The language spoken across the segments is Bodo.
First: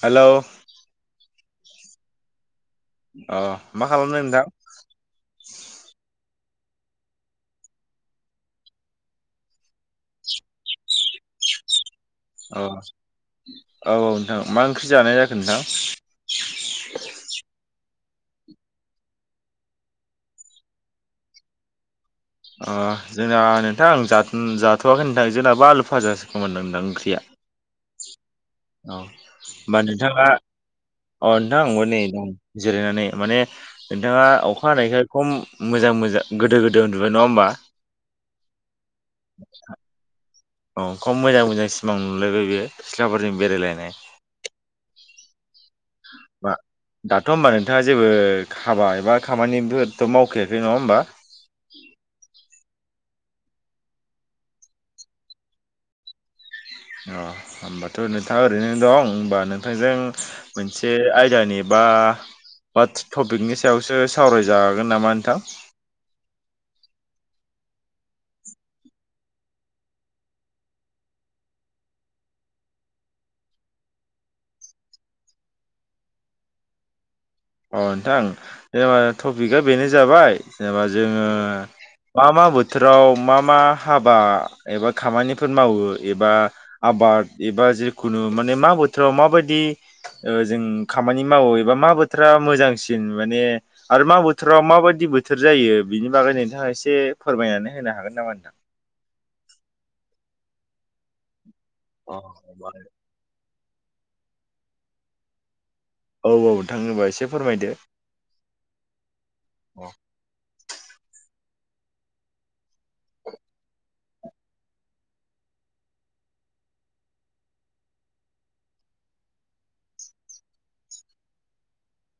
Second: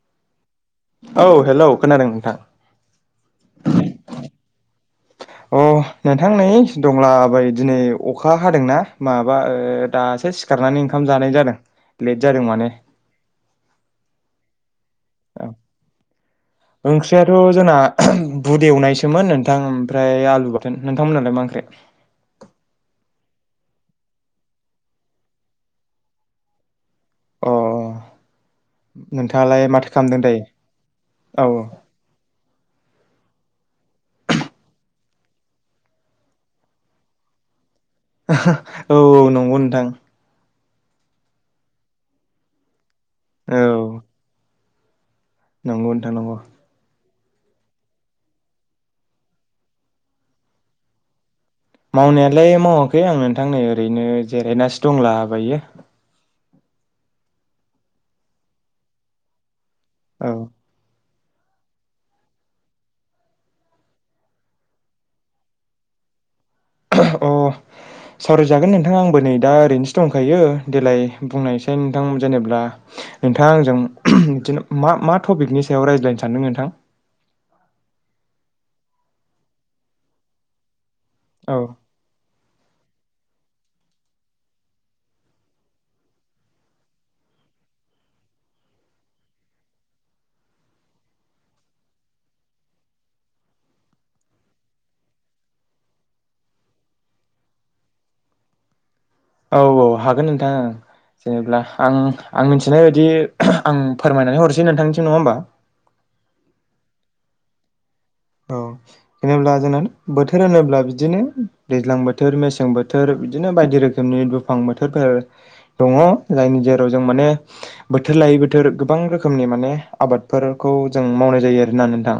हेलौ औ हेलौ खोनादों नोंथां। अ मा खालामदों नोंथां? अ नोंथां नै दंला बायो दिनै अखा हादोंना माबा ओ दा सो सिखारनानै ओंखाम जानाय जादों। लेट जादों अ माने औ औ नोंथां मा ओंख्रि जानाय जाखो नोंथां ओंख्रियाथ' जोंना बुद एवनायसोमोन नोंथां ओमफ्राय आलु बाथोन। नोंथांमोननालाय मा ओंख्रै? अ जोंना नोंथां जा-जाथ'वाखै नोंथां जोंनाबो आलु फाजासो खोमामोन नंदां ओंख्रि या। अ औ नोंथाङालाय होमबा माथो खालामदों नोंथाङा दायो अ औ नोंथा आंबो नै दं जिरायनानै माने नोंथाङा अखा हानायखाय खम मोजां मोजां गोदो गोदो उन्दुबाय नङा होमबा? [unintelligible] औ औ नंगौ नोंथां। औ खम मोजां मोजां सिमां नुलायबाय बेयो सिख्लाफोरजों औ बेरायलायनाय। नंगौ नोंथां नंगौ। बा दाथ' होमबा नोंथाङा जेबो हाबा एबा खामानिफोरथ' मावखायाखै नङा होमबा? मावनायालाय मावाखै आं नोंथां नै ओरैनो जिरायनासो दंला बायो। अ होमबाथ' नोंथाङा ओरैनो दं होमबा नोंथांजों मोनसे आय दा नि बा बा टपिकनि सायावसो सावरायजागोन नामा नोंथां? [inaudible] औ। सावरायजागोन नोंथां आंबो नै दा ओरैनोसो दंखायो देेलाय बुंनायसाय नोंथां जेनेब्ला नोंथाङा आंजों बिदिनो मा मा टपिकनि सायाव रायज्लायनो सानदों नोंथां? औ नोंथां जेनेबा टपिकआ बेनो जाबाय जेनेबा जोङो औ मा मा बो थोराव मा मा हाबा एबा खामानिफोर मावो एबा आबाद एबा जेखुनु माने मा बोथोराव माबादि ओ जों खामानि मावो एबा मा बो थोरा मोजांसिन माने आरो मा बोथोराव माबायदि बोथोर जायो बिनि बागै नोंथाङा एसे फोरमायनानै होनो हागोन नामा नोंथां? औ औ हागोन नोंथां ओं जेनेब्ला आं अ आं मा मिथिनाय बायदि आं फोरमायनानै हरसै नोंथांनिसिम नङा होमबा? औ औ नोंथां होमबा एसे फोरमायदो। औ जेनेब्ला जोंना औ बोथोर होनोब्ला बिदिनो दैज्लां बोथोर, मेसें बोथोर बिदिनो बायदि रोखोमनि दुफां बोथोरफोर दङ जायनि जेराव जों माने बोथोर लायै बोथोर गोबां रोखोमनि माने आबादफोरखौ जों मावनाय जायो आरो ना नोंथां।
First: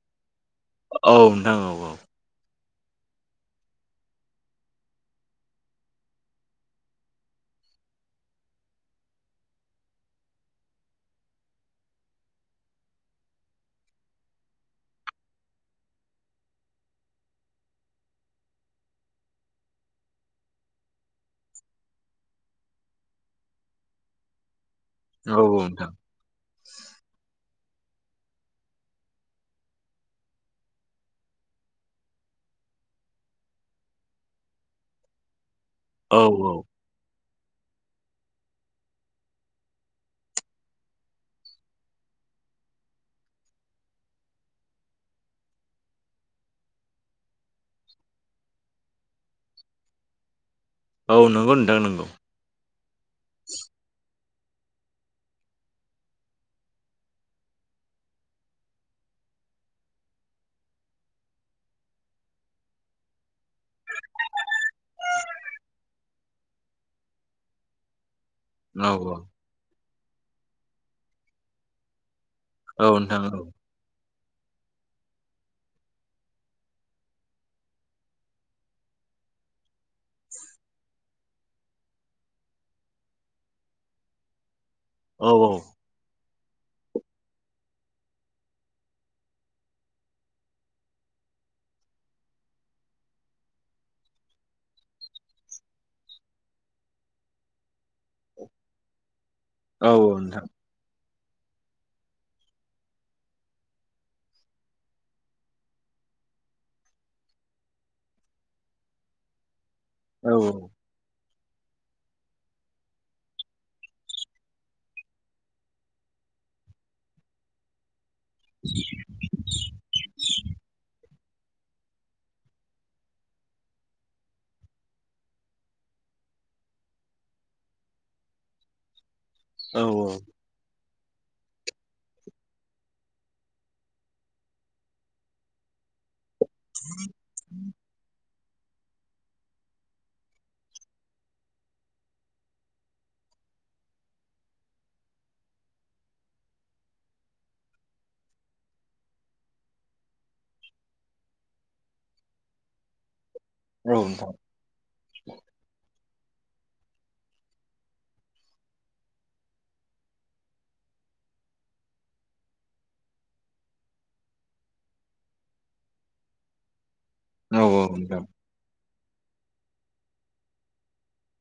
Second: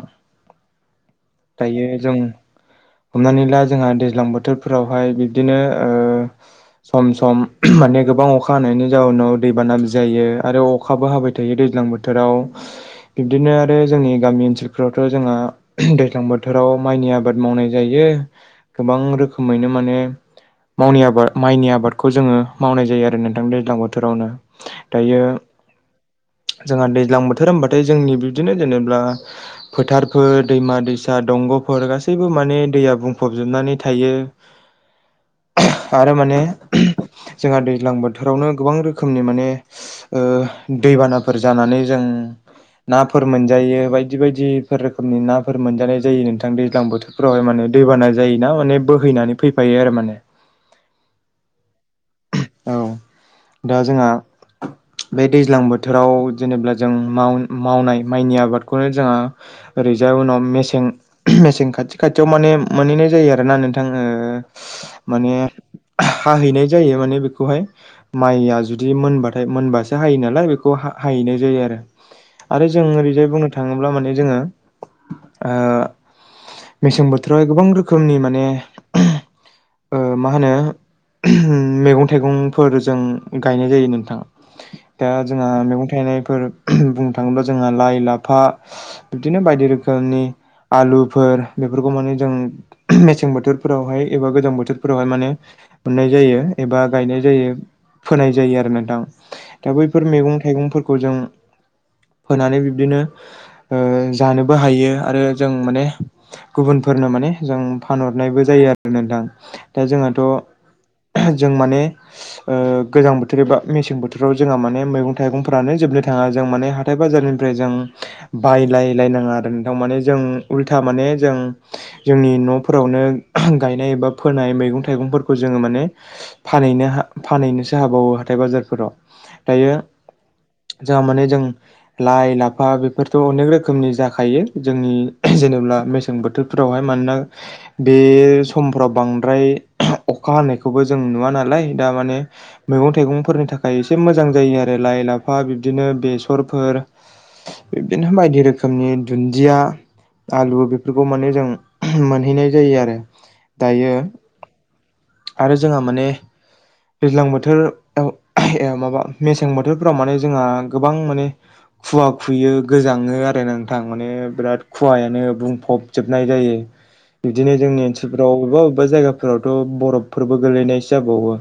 औ नोंथां औ दायो औ जों [inaudible] हमनानै ला जोंहा दैज्लां बोथोरफोरावहाय बिबदिनो ओ सम सम माने गोबां अखा हानायनि जाउनाव दैबानाबो जायो आरो अखाबो हाबाय थायो दैज्लां बोथोराव। बिब्दिनो आरो जोंनि गामि ओनसोलफोरावथ' जोंहा दैज्लां बोथोराव माइनि आबाद मावनाय जायो गोबां रोखोमैनो माने मावनि आबाद माइनि आबादखौ जोङो मावनाय जायो आरो नोंथां दैज्लां बोथोरावनो। दायो औ नोंथां जोंहा दैज्लां बोथोर होनबा नाथाय जोंनि बिबदिनो जेनेब्ला फोथारफोर दैमा, दैसा, दंग'फोर गासैबो माने दैया बुंफबजोबनानै थायो। आरो औ माने औ जोंहा दैज्लां बोथोरावनो गोबां रोखोमनि माने ओं दैबानाफोर जानानै जों नाफोर मोनजायो बायदि बायदिफोर रोखोमनि ना मोनजानाय जायो नोंथां दैज्लां बोथोरफ्रावहाय माने दैबाना जायो ना माने बोहैनानै फैफायो आरो माने। औ नोंगौ नोंथां नोंगौ। औ दा जोंहा [inaudible] बे दैज्लां बोथोराव जेनेब्ला जों माव-मावनाय माइनि आबादखौनो जोंहा ओरै जाय उनाव मेसें मेसें खाथि खाथियाव माने मोनहैनाय जायो आरोना नोंथां ओ माने हाहैनाय जायो माने बेखौहाय। माइया औ जुदि औ मोनबाथाय मोनबासो हायो नालाय बेखौ हा-हाहैनाय जायो आरो। आरो जों औ नोंथां ओरैजाय औ बुंनो थाङोब्ला माने जोङो ओ मेसें बोथोरावहाय गोबां रोखोमनि माने ओ मा होनो मैगं थाइगंफोरजों गायनाय जायो नोंथां। दा औ जोंहा मैगं थाइनायफोर बुंनो थाङोब्ला जोंहा लाइ लाफा बिदिनो बाय दि रोखोमनि आलुफोर बेफोरखौ माने जों मेसें बोथोरफोरावहाय एबा गोजां बोथोरफोरावहाय माने मोननाय जायो एबा गायनाय जायो फोनाय जायो आरो नोंथां। दा औ बैफोर मैगं नोंथां थाइगंफोरखौ जों फोनानै बिब्दिनो ओ जानोबो हायो आरो जों माने गुबुनफोरनो माने जों फानहरनायबो जायो आरो नोंथां। दा औ जोंहाथ' जों माने ओ गोजां बोथोर एबा मेसें बोथोराव जोंहा माने मैगं थाइगंफ्रानो जोबनो था ङा जों माने हाथाय बाजारनिफ्राय जों बायलाय नङा दों थारमाने जों उल्था माने जों जोंनि न'फोरावनो गायनाय एबा फो नाय मैगं थाइगंफोरखौ जोङो माने फानहैनो हा फानहैनोसो हाबावो हाथाय बाजारफोराव। दायो औ औ। जोंहा माने जों लाइ लाफा बेफोरथ' अनेक रो खोमनि जाखायो जोंनि जेन'ब्ला मेसें बोथोरफ्रावहाय मानोना बे स समफ्राव बांद्राय अखा हानायखौबो जों नुवा नालाय दा माने मैगं थाइगंफोरनि थाखाय एसे मोजां जायो आरो ला लाइ लाफा ब्बिदिनो बेसरफोर ब्बिदिनो बायदि रो खोमनि दुन्दिया आलु बेफोरखौ माने जों मोनहैनाय जायो आरो दायो नोंथां आरो जोंहा माने दैज्लां बोथोर आव ए माबा मेसें बोथोरफोराव माने जोंहा गोबां माने खुवा खुयो गोजाङो आरो नोंथां माने बिराद खुवायानो बुंफब जोबनाय जायो। [inaudible] बिदिनो औ जोंनि नोंथां औ नोंथां ओनसोलफोराव अबेबा अबेबा जायगाफोरावथ' बरफफोरबो गोलैनायसो जाबावो।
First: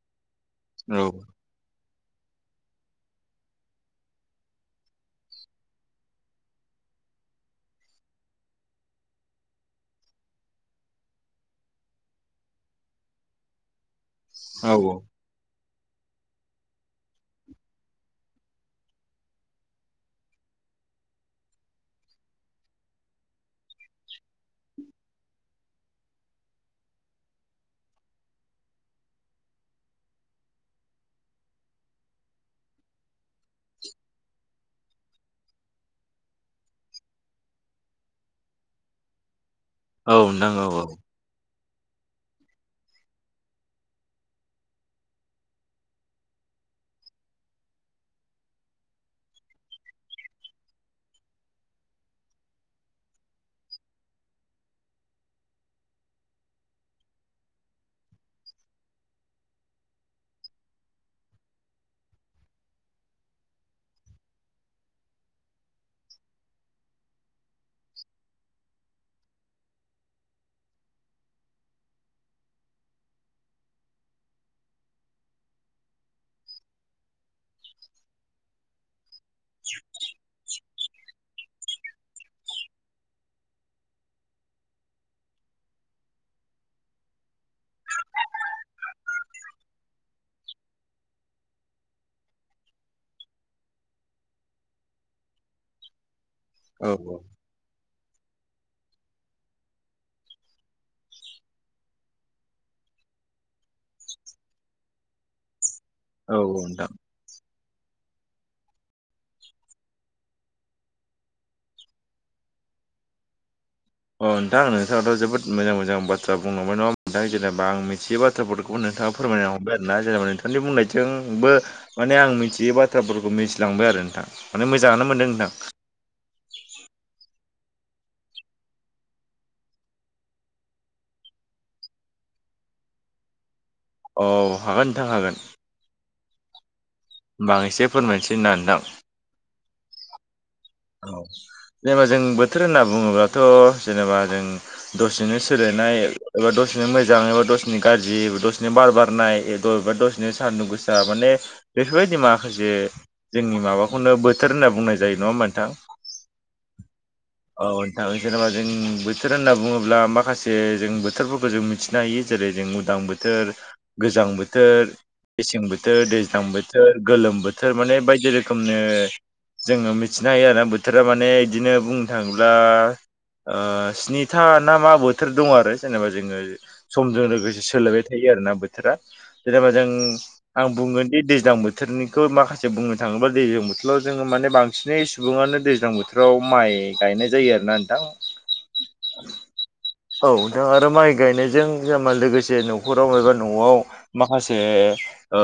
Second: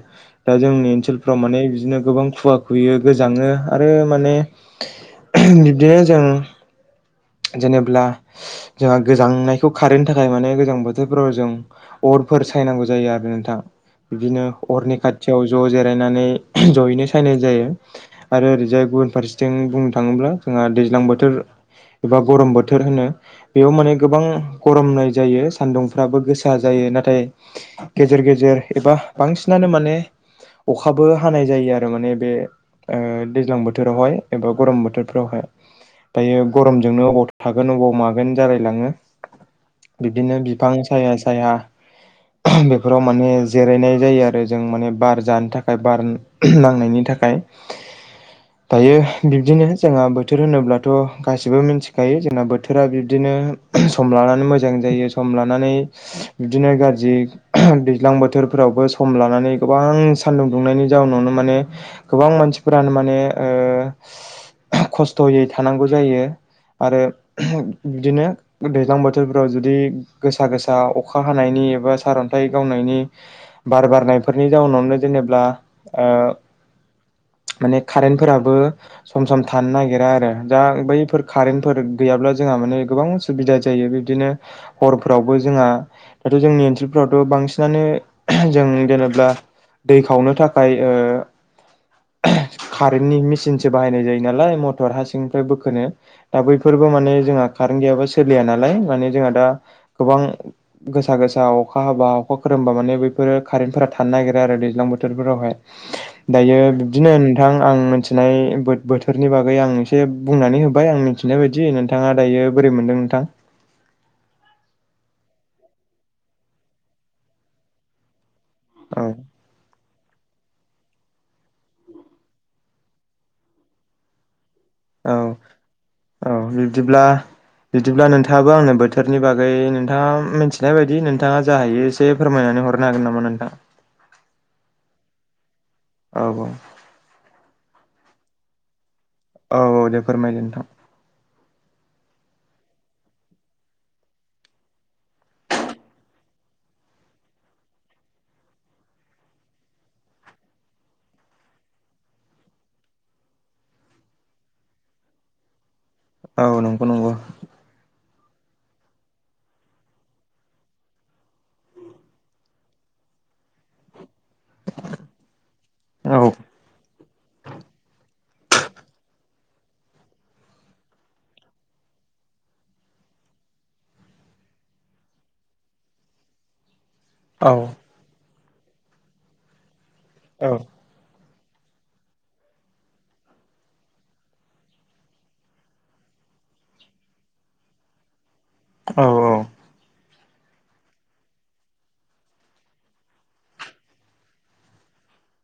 दा जोंनि औ ओनसोलफ्राव माने बिदिनो गोबां खुवा खुयो गोजाङो आरो माने बिब्दिनो जों जेनेब्ला जोंहा गोजांनायखौ खारहोनो थाखाय माने गोजां बोथोरफोराव जों अरफोर सायनांगौ जायो आरो नोंथां बिदिनो अरनि खाथियाव ज' जिरायनानै जयैनो सायनाय जायो आर ओरैजाय गुबुन फारसेथिं बुंनो थाङोब्ला जोंहा दैज्लां बोथोर एबा गरम बोथोर होनो बेयाव माने गोबां गरमनाय जायो सान्दुंफ्राबो गोसा जा यो नाथाय गेजेर गेजेर एबा बांसिनानो माने अखाबो हानाय जायो आरो माने बे ओ दैज्लां बोथोरावहाय एबा गरम बोथोरफ्रावहाय। दायो गरमजोंनो अबाव थागोन अबाव मागोन जालायलाङो। बिदिनो बिफां साया साया बेफोराव माने जिरायनाय जायो आर रो जों माने बार जानो थाखाय बार नांनायनि थाखाय। दायो बिब्दिनो जोंहा बोथोर होनोब्लाथ' गासिबो मिनथिखायो जोंना बोथोरा बिब्दिनो नो सम लानानै मोजां जायो सम लानानै बिदिनो गारजि दैज्लां बो बोथोरफ्रावबो सम लानानै गोबां सानदुं दुंनायनि जाउनावनो माने गोबां मानसिफोरानो माने ओ [inaudible] खस्थ'यै थानांगौ जायो। आरो बिदिनो दैज्लां बोथोरफोराव जुदि गोसा गोसा अखा हानायनि एबा सारअन्थाइ गावनायनि बार बारनायफोरनि जाउनावनो जेनेब्ला ओ माने कारेन्टफोराबो सम सम थानो नागिरा आरो। दा बैफोर कारेन्टफोर गैयाब्ला जोंहा माने गोबां असुबिदा जायो बिबदिनो हरफ्रावबो जों जोंहा दाथ' जोंनि ओनसोलफ्रावथ' बांसिनानो जों जेनेब्ला दै खावनो थाखाय ओ कारेन्टनि मेसिनसो बाहायनाय जायो नालाय मथर हा सिं बोखोनो दा बैफोरबो जोंहा औ औ माने खारेन गैयाब्ला सोलिया नालाय माने जोंहा दा गोबां गोसा गोसा अखा हाबा अखा खोरोमबा माने बे फोरो कारेन्टफोरा थानो नागिरो आरो दैज्लां बोथोरफोरावहाय दायो नोंथां बिब्दिनो नोंथां। आं मिथिनाय बो-बोथोरनि बागै आं एसे बुंनानै होबाय आं मिथिनाय बायदि नोंथाङा दायो बोरै मोनदों नोंथां। अ नोंथां नोंथाङाथ' जोबोद मोजां मोजां बाथ्रा बुंलांबाय नङा होमबा नोंथां जेनेबा आं मिथियोबा [unintelligible] औ नोंथाङा फोरमायनो हमबाय। दा जेनेबा नोंथांनि बुंनायजोंबो माने आं मिथियै बाथ्राफोरखौ मिथिलांबाय आरो नोंथां। माने मोजाङानो औ मोनदों नोंथां। औ बिब्दिब्ला बिदिब्ला नोंथाङाबो आंनो बोथोरनि बागै नोंथाङा मिथिनाय बायदि नोंथाङा जा हायो एसे फोरमायनानै हर हरनो हागोन नामा नोंथां। औ हागोन नोंथां हागोन। औ औ। होमबा आं एसे फोरमायसै ना नोंथां। औ औ दे फोरमाय नोंथां। औ जेनेबा जों बोथोर होनना बुङोब्लाथ' जेनेबा जों दसेनो [unintelligible] ओ दसेनो मोजां एबा दसेनो गाज्रि दसेनो बार बारनाय दसेनो सान्दुं गोसा माने बेफोरबायदि माखासे जोंनि माबाखौनो बोथोर होनना बुंनाय जायो नङा होमबा। नोंथां औ नंगौ नंगौ। दा जेनेबा जों बोथोर होनना बुङोब्ला माखासे जों बोथोरफोरखौ जों मिथिनो हायो जेरै जों उदां बोथोर। गोजां बोथोर मेसें बोथोर औ दैज्लां बोथोर गोलोम बोथोर माने बायदि रोखोम। खोमनो जोङो मिथिनो हायो आरो बोथोरा माने इदिनो बुंनो थाङोब्ला ओ स्नि था ना मा बोथोर दङ आरो जेनेबा जोङो समजों औ लोगोसे सोलायबाय थायो आरोना बोथोरा जेनेबा जों औ आं बुंगोन दि दैजां बोथोरनिखौ माखासे बुंनो थाङोब्ला दैज्लां बोथोराव जोङो माने बांसिन सिनै सुबुङानो दैज्लां बोथोराव माइ गायनाय जायो आरो ना नोंथां। औ औ। औ नोंथां आरो माइ गायनायजों जेनेबा लोगोसे न'खराव एबा न'आव माखासे ओ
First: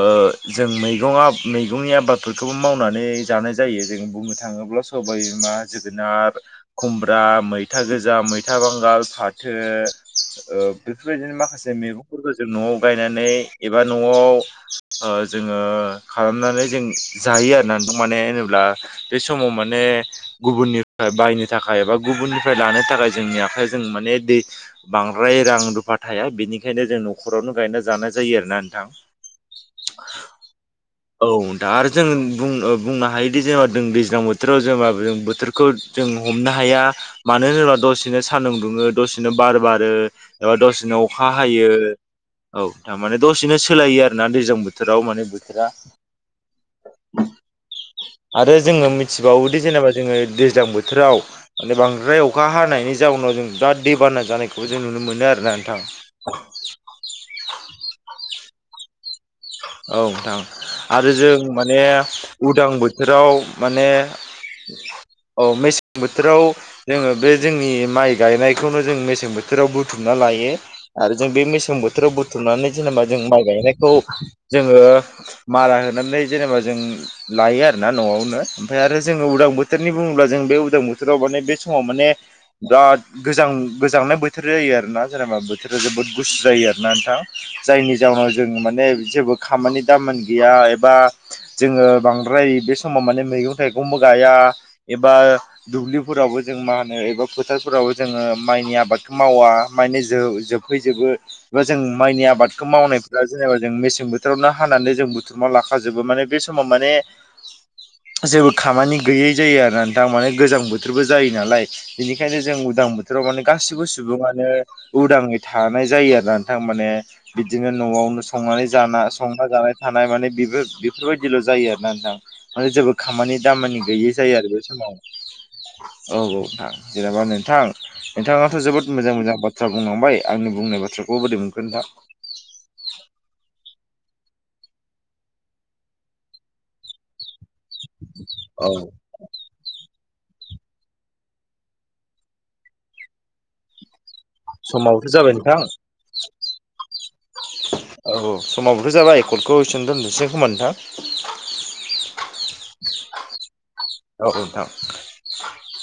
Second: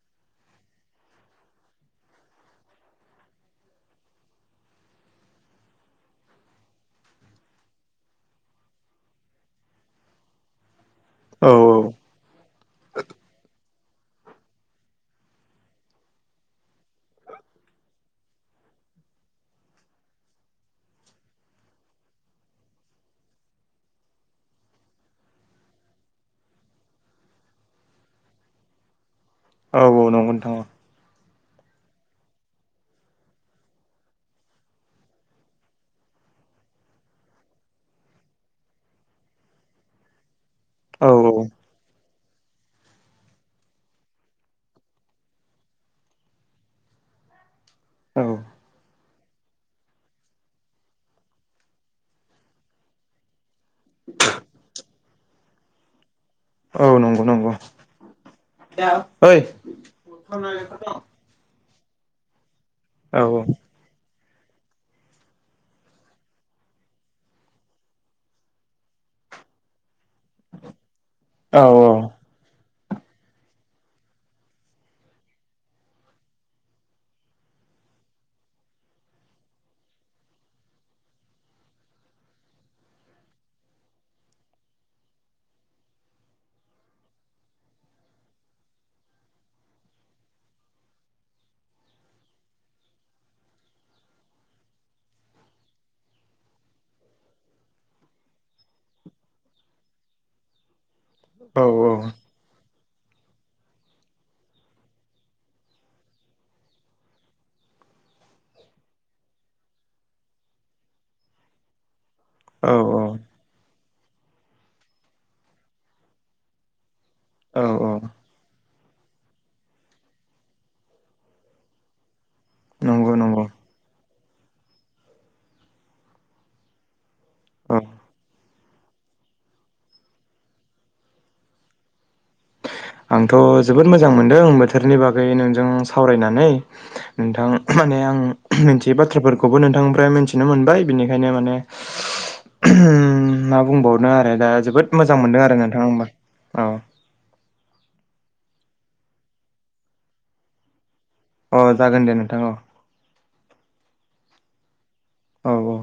जों मैगं मैगंनि आबादफोरखौबो मावनानै जानाय जायो जों बुंनो थाङोब्ला सबायबिमा जोगोनार खुमब्रा मैथा गोजा मैथा बांगाल फाथो ओ बेफोरबायदिनो औ माखासे मैगंफोरखौ जों न'आव गायनानै एबा न'आव जोङो खालामनानै जों जायो आरोना नोंथां मानो होनोब्ला [inaudible] बे समाव माने गुबुननिफ्राय बायनो थाखाय एबा गुबुननिफ्राय लानो थाखाय जोंनि आखाइ जों माने दै बांद्राय रां रुफा थाया बेनिखायनो जों न'खरावनो गायना जानाय जायो आरो ना नोंथां औ औ नंगौ नोंथां औ औ दा आरो जों बुं ओ बुंनो हायोदि जोङो [unintelligible] गोजां बोथोराव जोबा जों बोथोरखौ जों हमनो हाया मानो होनोब्ला दसेनो सान्दुं दुङो दसे दसेनो बार बारो ओ दसेनो औ अखा हायो औ थारमाने दसेनो सोलायो आरोना दैज्लां बोथोराव माने बोथोरा औ आरो जोङो मि थिबावोदि जेनेबा जोङो दैज्लां बोथोराव माने बांद्राय अखा हानायनि जाउनाव जों बिराद दै बा ना जानायखौबो जों नुनो मोनो आरोना नोंथां औ नंगौ नंगौ ओइ औ नोंथां आरो जों माने उदां औ बोथोराव माने औ मेसें बोथोराव जोङो बे जोंनि माइ गायनायखौनो जों मेसें बोथोराव बु थुमना लायो आरो जों बे औ मेसें बोथोराव बुथुमनानै जेनेबा जों माइ गायनायखौ जोङो मारा होनानै जेनेबा जों लायो आरोना न'आवनो ओमफ्राय आरो जोङो उदां बोथोरनि बुङोब्ला जों बे उदां बोथोराव माने बे समाव माने बिराद गोजां गोजांनाय बोथोर बोथोर जायो आरोना जेनेबा बोथोरा जोबोद गुसु जायो आरो ना नोंथां जायनि जाउनाव जों माने जेबो खामानि दामानि गैया एबा जोङो बांद्राय बे समाव माने मैगं थाइगंबो गाया एबा दुब्लिफोरावबो जों मानो एबा फोथारफोराव जोङो मायनि आबादखौ मावा माने जो [unintelligible] जोबो बा जों माइनि आबादखौ मावनायफोरा जेनेबा जों मेसें बोथ बोथोरावनो हानानै जों बुथुमना लाखााजोबो माने बे समाव माने जेबो खामानि गैयै जायो आर न थामाने गोजां बोथोरबो जायो नालाय बेनिखायनो जों औ उदां बोथोराव माने गासिबो सुबङानो उदाङै थानाय जायो आरो नोंथां माने औ बिदिनो औ न'आवनो संनानै जाना संना जानाय थानाय माने बेफो बेफोरबायदिल' जायो आरो ना नोंथां माने जेबो नंगौ खामानि नंगौ दामानि गैयि जायो आरो बे समाव औ औ थां जेनेबा नोंथां औ नोंथाङा आंथ' जोबोद मोजां मोजां बाथ्रा बुंलांबाय, आंनि बुंनाय बाथ्राखौ बोरै मोनखो नोंथां? आंथ' जोबोद मोजां मोन्दों बोथोरनि बागै नोंजों सावरायनानै नोंथां माने आं औ मोनसे बाथ्राफोरखौबो नोंथांनिफ्राय मोनथि मिथिनो मोनबाय बिनिखायनो माने मा बुंबाव [unintelligible] आरो दा जोबोद समाबोथ' मोजां जाबाय मोनदों आरो नोंथां नोंथाङा होमबा औ औ औ समावबोथ' जाबाय कर्डखौसन दोनदनोसै खोमा नोंथां? अ जागोन दे नोंथां औ औ नोंथां औ औ